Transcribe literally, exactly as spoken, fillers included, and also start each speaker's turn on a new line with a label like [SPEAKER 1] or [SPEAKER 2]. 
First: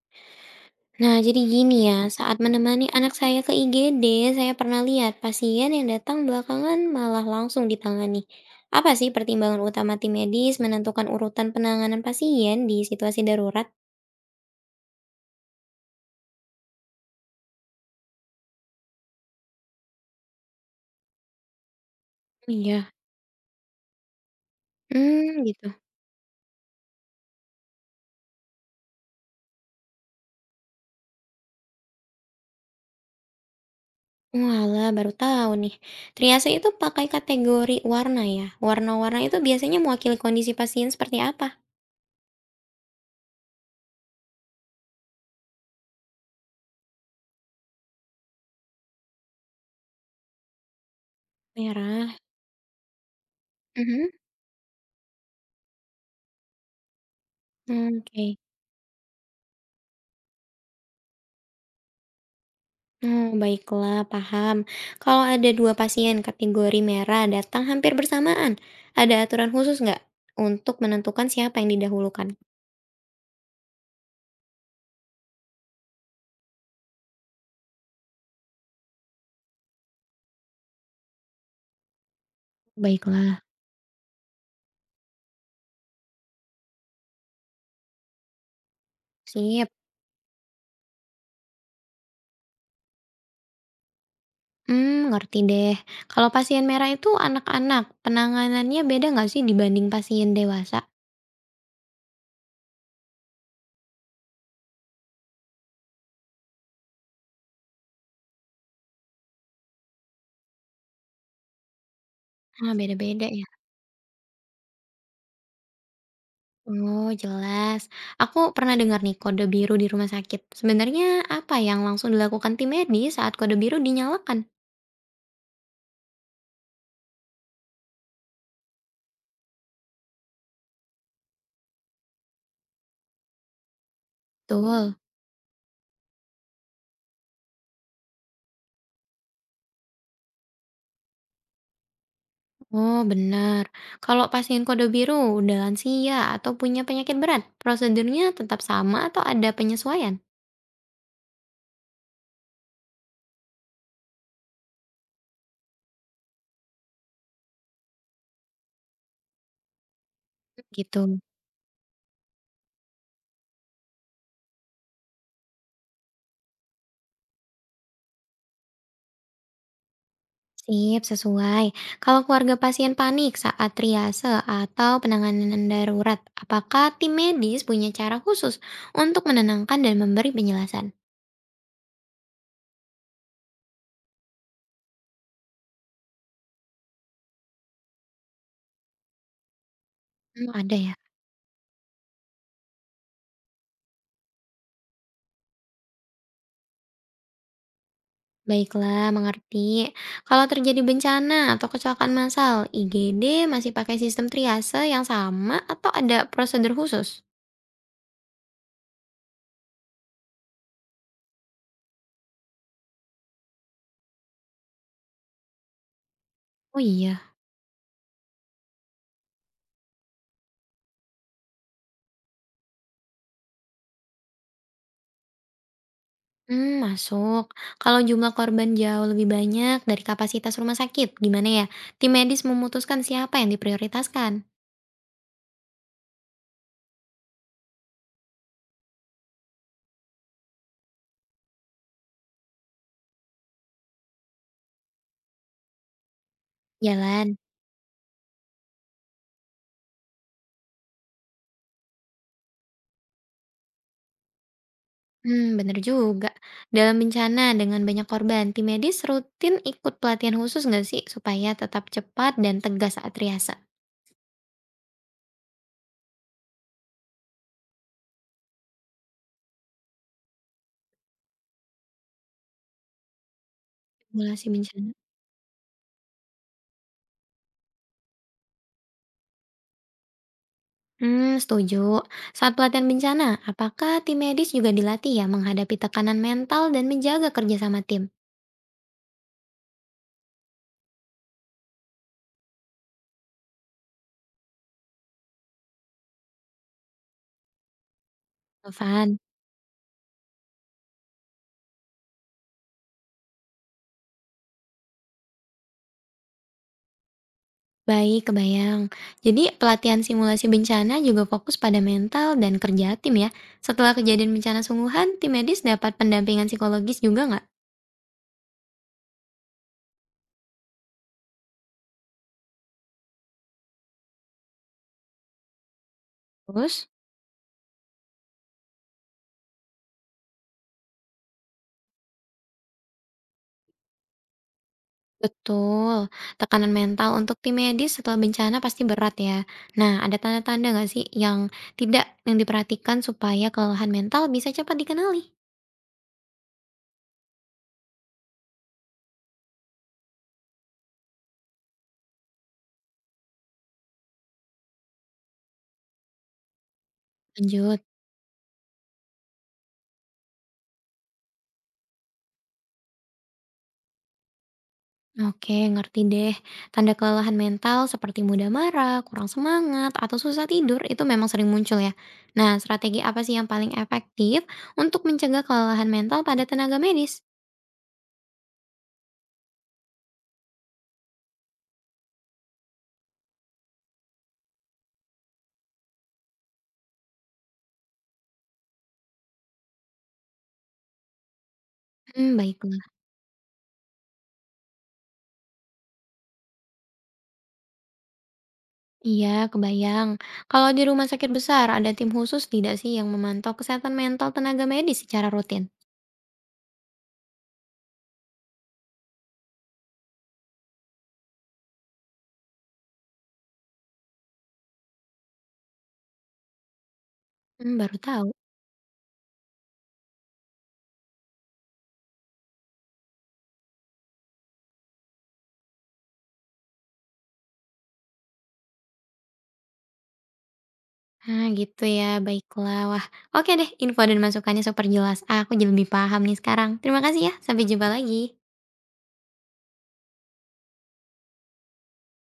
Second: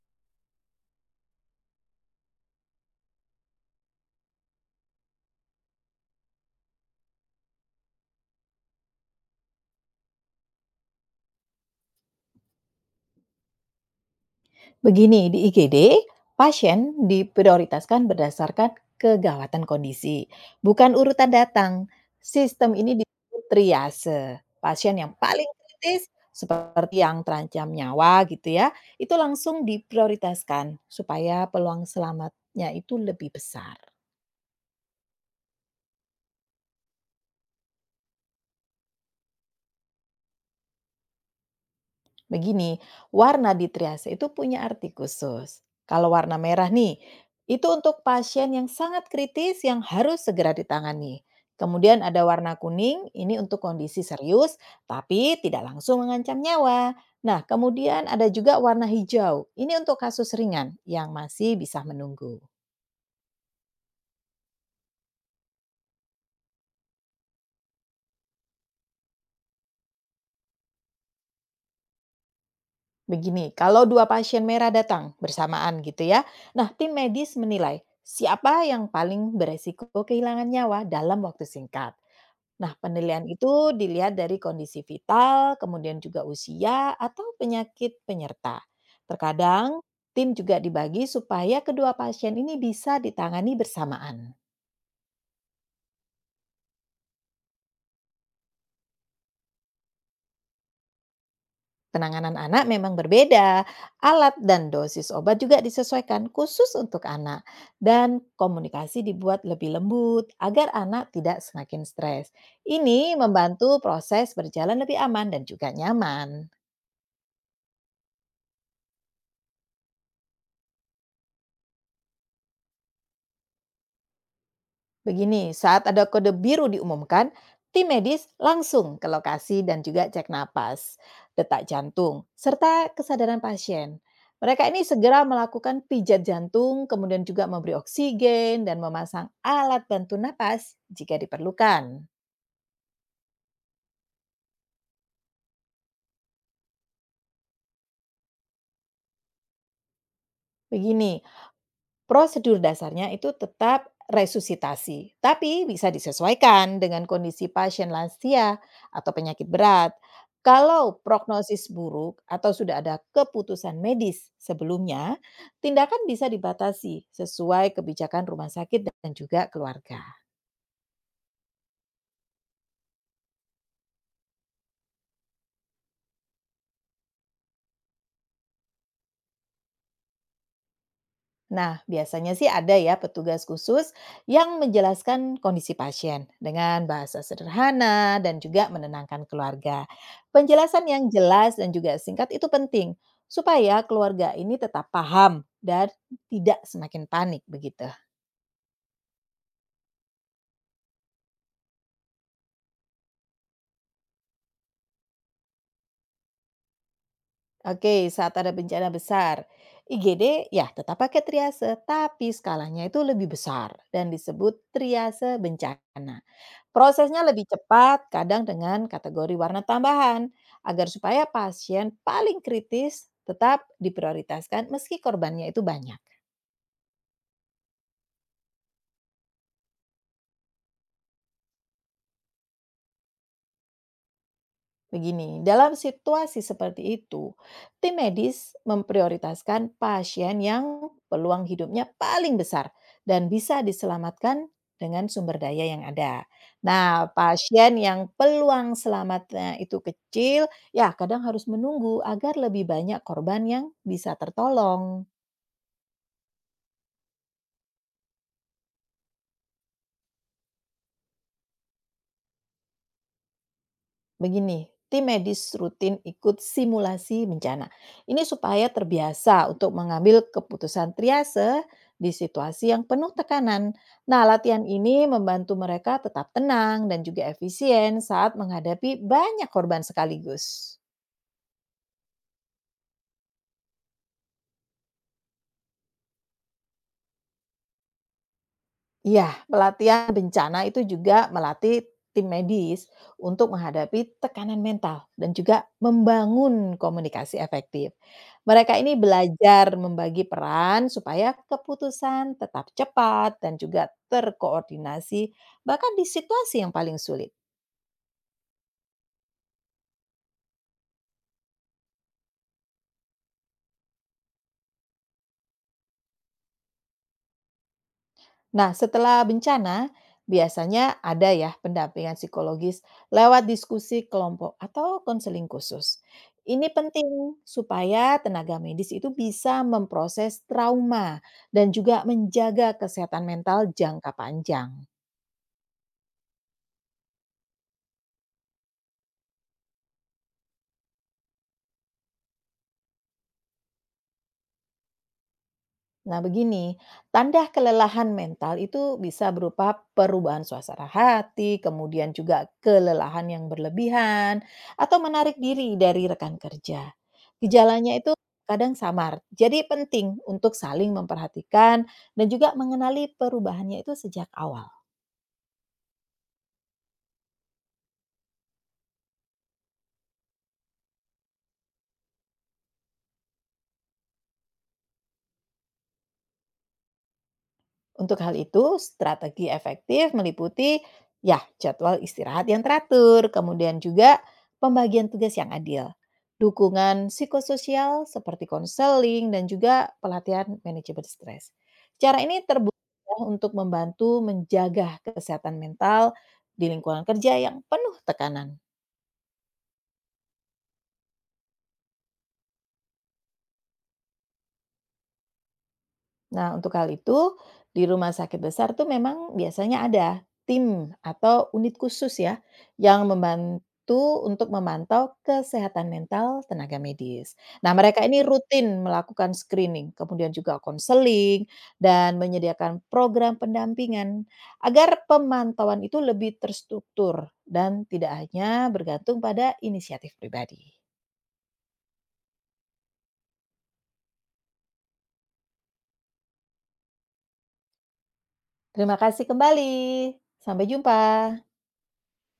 [SPEAKER 1] Nah, jadi gini ya, saat menemani anak saya ke I G D, saya pernah lihat pasien yang datang belakangan malah langsung ditangani. Apa sih pertimbangan utama tim medis menentukan urutan penanganan pasien di situasi darurat?
[SPEAKER 2] Begini, di I G D, pasien diprioritaskan berdasarkan kegawatan kondisi, bukan urutan datang. Sistem
[SPEAKER 1] Iya,
[SPEAKER 2] ini disebut triase. Pasien yang
[SPEAKER 1] Hmm,
[SPEAKER 2] paling
[SPEAKER 1] gitu.
[SPEAKER 2] kritis, seperti yang terancam nyawa gitu ya, itu langsung diprioritaskan supaya peluang selamatnya itu lebih besar.
[SPEAKER 1] Walah, baru tahu nih. Triase itu pakai kategori warna ya. Warna-warna itu biasanya mewakili kondisi pasien seperti apa?
[SPEAKER 2] Begini, warna di triase itu punya arti khusus. Kalau warna merah nih, itu untuk pasien yang sangat kritis yang harus segera ditangani. Kemudian
[SPEAKER 1] Merah.
[SPEAKER 2] ada warna kuning, ini untuk kondisi
[SPEAKER 1] Mhm.
[SPEAKER 2] serius tapi tidak langsung mengancam nyawa. Nah, kemudian ada
[SPEAKER 1] Oke.
[SPEAKER 2] juga warna hijau. Ini untuk kasus ringan yang masih bisa menunggu.
[SPEAKER 1] Oh, baiklah, paham. Kalau ada dua pasien kategori merah datang hampir bersamaan, ada aturan khusus nggak untuk menentukan siapa yang didahulukan?
[SPEAKER 2] Begini, kalau dua pasien merah datang bersamaan gitu ya. Nah, tim medis menilai siapa yang paling beresiko kehilangan nyawa dalam waktu singkat. Nah, penilaian
[SPEAKER 1] Baiklah.
[SPEAKER 2] itu dilihat dari kondisi vital, kemudian juga usia, atau penyakit penyerta.
[SPEAKER 1] Sip.
[SPEAKER 2] Terkadang, tim juga dibagi supaya kedua pasien ini bisa ditangani bersamaan.
[SPEAKER 1] Hmm, ngerti deh. Kalau pasien merah itu anak-anak, penanganannya beda nggak sih dibanding pasien dewasa?
[SPEAKER 2] Penanganan anak memang berbeda, alat dan dosis obat juga disesuaikan khusus untuk anak, dan komunikasi dibuat lebih lembut agar anak tidak semakin stres.
[SPEAKER 1] Ah,
[SPEAKER 2] Ini
[SPEAKER 1] beda-beda ya.
[SPEAKER 2] membantu proses berjalan lebih aman dan juga nyaman.
[SPEAKER 1] Oh, jelas. Aku pernah dengar nih kode biru di rumah sakit. Sebenarnya apa yang langsung dilakukan tim medis saat kode biru dinyalakan?
[SPEAKER 2] Begini, saat ada kode biru diumumkan, tim medis langsung ke lokasi dan juga cek napas, detak jantung, serta kesadaran pasien. Mereka ini
[SPEAKER 1] Betul.
[SPEAKER 2] segera melakukan pijat jantung, kemudian juga memberi oksigen dan memasang alat bantu napas jika diperlukan.
[SPEAKER 1] Oh, benar. Kalau pasien kode biru udah lansia atau punya penyakit berat, prosedurnya tetap sama atau ada penyesuaian?
[SPEAKER 2] Begini, prosedur dasarnya itu tetap resusitasi, tapi bisa disesuaikan dengan kondisi pasien lansia atau penyakit berat.
[SPEAKER 1] Gitu.
[SPEAKER 2] Kalau prognosis buruk atau sudah ada keputusan medis sebelumnya, tindakan bisa dibatasi sesuai kebijakan rumah sakit dan juga keluarga.
[SPEAKER 1] Sip, sesuai. Kalau keluarga pasien panik saat triase atau penanganan darurat, apakah tim medis punya cara khusus untuk menenangkan dan memberi penjelasan?
[SPEAKER 2] Nah, biasanya sih ada ya petugas khusus yang menjelaskan kondisi pasien dengan bahasa sederhana dan juga menenangkan keluarga.
[SPEAKER 1] Hmm, ada
[SPEAKER 2] Penjelasan
[SPEAKER 1] ya.
[SPEAKER 2] yang jelas dan juga singkat itu penting supaya keluarga ini tetap paham dan tidak semakin panik begitu.
[SPEAKER 1] Baiklah, mengerti. Kalau terjadi bencana atau kecelakaan massal, I G D masih pakai sistem triase yang sama atau ada prosedur khusus?
[SPEAKER 2] Oke, saat ada bencana besar, I G D ya tetap pakai triase, tapi skalanya itu lebih besar dan disebut triase bencana.
[SPEAKER 1] Oh
[SPEAKER 2] Prosesnya
[SPEAKER 1] iya.
[SPEAKER 2] lebih cepat, kadang dengan kategori warna tambahan, agar supaya pasien paling kritis tetap diprioritaskan meski korbannya itu banyak.
[SPEAKER 1] Hmm masuk. Kalau jumlah korban jauh lebih banyak dari kapasitas rumah sakit, gimana ya? Tim medis memutuskan siapa yang diprioritaskan?
[SPEAKER 2] Begini, dalam situasi seperti itu, tim medis memprioritaskan pasien yang peluang hidupnya paling besar dan bisa diselamatkan dengan sumber daya yang ada. Nah,
[SPEAKER 1] Jalan.
[SPEAKER 2] pasien yang peluang selamatnya itu kecil, ya kadang harus menunggu agar lebih banyak korban yang bisa tertolong.
[SPEAKER 1] Hmm bener juga. Dalam bencana dengan banyak korban, tim medis rutin ikut pelatihan khusus nggak sih? Supaya tetap cepat dan tegas saat riasa.
[SPEAKER 2] Begini, tim medis rutin ikut simulasi bencana. Ini supaya terbiasa untuk mengambil keputusan triase di situasi yang penuh tekanan. Nah,
[SPEAKER 1] Simulasi
[SPEAKER 2] latihan
[SPEAKER 1] bencana.
[SPEAKER 2] ini membantu mereka tetap tenang dan juga efisien saat menghadapi banyak korban sekaligus.
[SPEAKER 1] Hmm setuju. Saat pelatihan bencana, apakah tim medis juga dilatih ya menghadapi tekanan mental dan menjaga kerjasama tim?
[SPEAKER 2] Iya, pelatihan bencana itu juga melatih tim medis untuk menghadapi tekanan mental dan juga membangun komunikasi efektif. Mereka ini
[SPEAKER 1] Relevan.
[SPEAKER 2] belajar membagi peran supaya keputusan tetap cepat dan juga terkoordinasi bahkan di situasi yang paling sulit.
[SPEAKER 1] Baik, kebayang. Jadi pelatihan simulasi bencana juga fokus pada mental dan kerja tim ya. Setelah kejadian bencana sungguhan, tim medis dapat pendampingan psikologis juga nggak?
[SPEAKER 2] Nah, setelah bencana, biasanya ada ya pendampingan psikologis lewat diskusi kelompok atau konseling khusus. Ini
[SPEAKER 1] Terus,
[SPEAKER 2] penting supaya tenaga medis itu bisa memproses trauma dan juga menjaga kesehatan mental jangka panjang.
[SPEAKER 1] betul. Tekanan mental untuk tim medis setelah bencana pasti berat ya. Nah, ada tanda-tanda nggak sih yang tidak yang diperhatikan supaya kelelahan mental bisa cepat dikenali?
[SPEAKER 2] Nah, begini, tanda kelelahan mental itu bisa berupa perubahan suasana hati, kemudian juga kelelahan yang berlebihan, atau menarik diri dari rekan kerja.
[SPEAKER 1] Lanjut.
[SPEAKER 2] Gejalanya itu kadang samar, jadi penting untuk saling memperhatikan dan juga mengenali perubahannya itu sejak awal.
[SPEAKER 1] Oke, ngerti deh. Tanda kelelahan mental seperti mudah marah, kurang semangat, atau susah tidur itu memang sering muncul ya. Nah, strategi apa sih yang paling efektif untuk mencegah kelelahan mental pada tenaga medis?
[SPEAKER 2] Untuk hal itu, strategi efektif meliputi ya jadwal istirahat yang teratur, kemudian juga pembagian tugas yang adil, dukungan psikososial seperti konseling dan juga pelatihan manajemen stres. Cara
[SPEAKER 1] Hmm,
[SPEAKER 2] ini terbukti
[SPEAKER 1] baiklah.
[SPEAKER 2] ya untuk membantu menjaga kesehatan mental di lingkungan kerja yang penuh tekanan.
[SPEAKER 1] Iya, kebayang. Kalau di rumah sakit besar, ada tim khusus tidak sih yang memantau kesehatan mental tenaga medis secara rutin?
[SPEAKER 2] Nah, untuk hal itu, di rumah sakit besar tuh memang biasanya ada tim atau unit khusus ya yang membantu untuk memantau kesehatan mental tenaga medis. Nah,
[SPEAKER 1] Hmm, baru
[SPEAKER 2] mereka ini
[SPEAKER 1] tahu.
[SPEAKER 2] rutin melakukan screening, kemudian juga konseling dan menyediakan program pendampingan agar pemantauan itu lebih terstruktur dan tidak hanya bergantung pada inisiatif pribadi.
[SPEAKER 1] Nah, gitu ya. Baiklah. Wah, oke deh. Info dan masukannya super jelas. Aku jadi lebih paham nih sekarang. Terima kasih ya. Sampai jumpa lagi.
[SPEAKER 2] Terima kasih kembali. Sampai jumpa.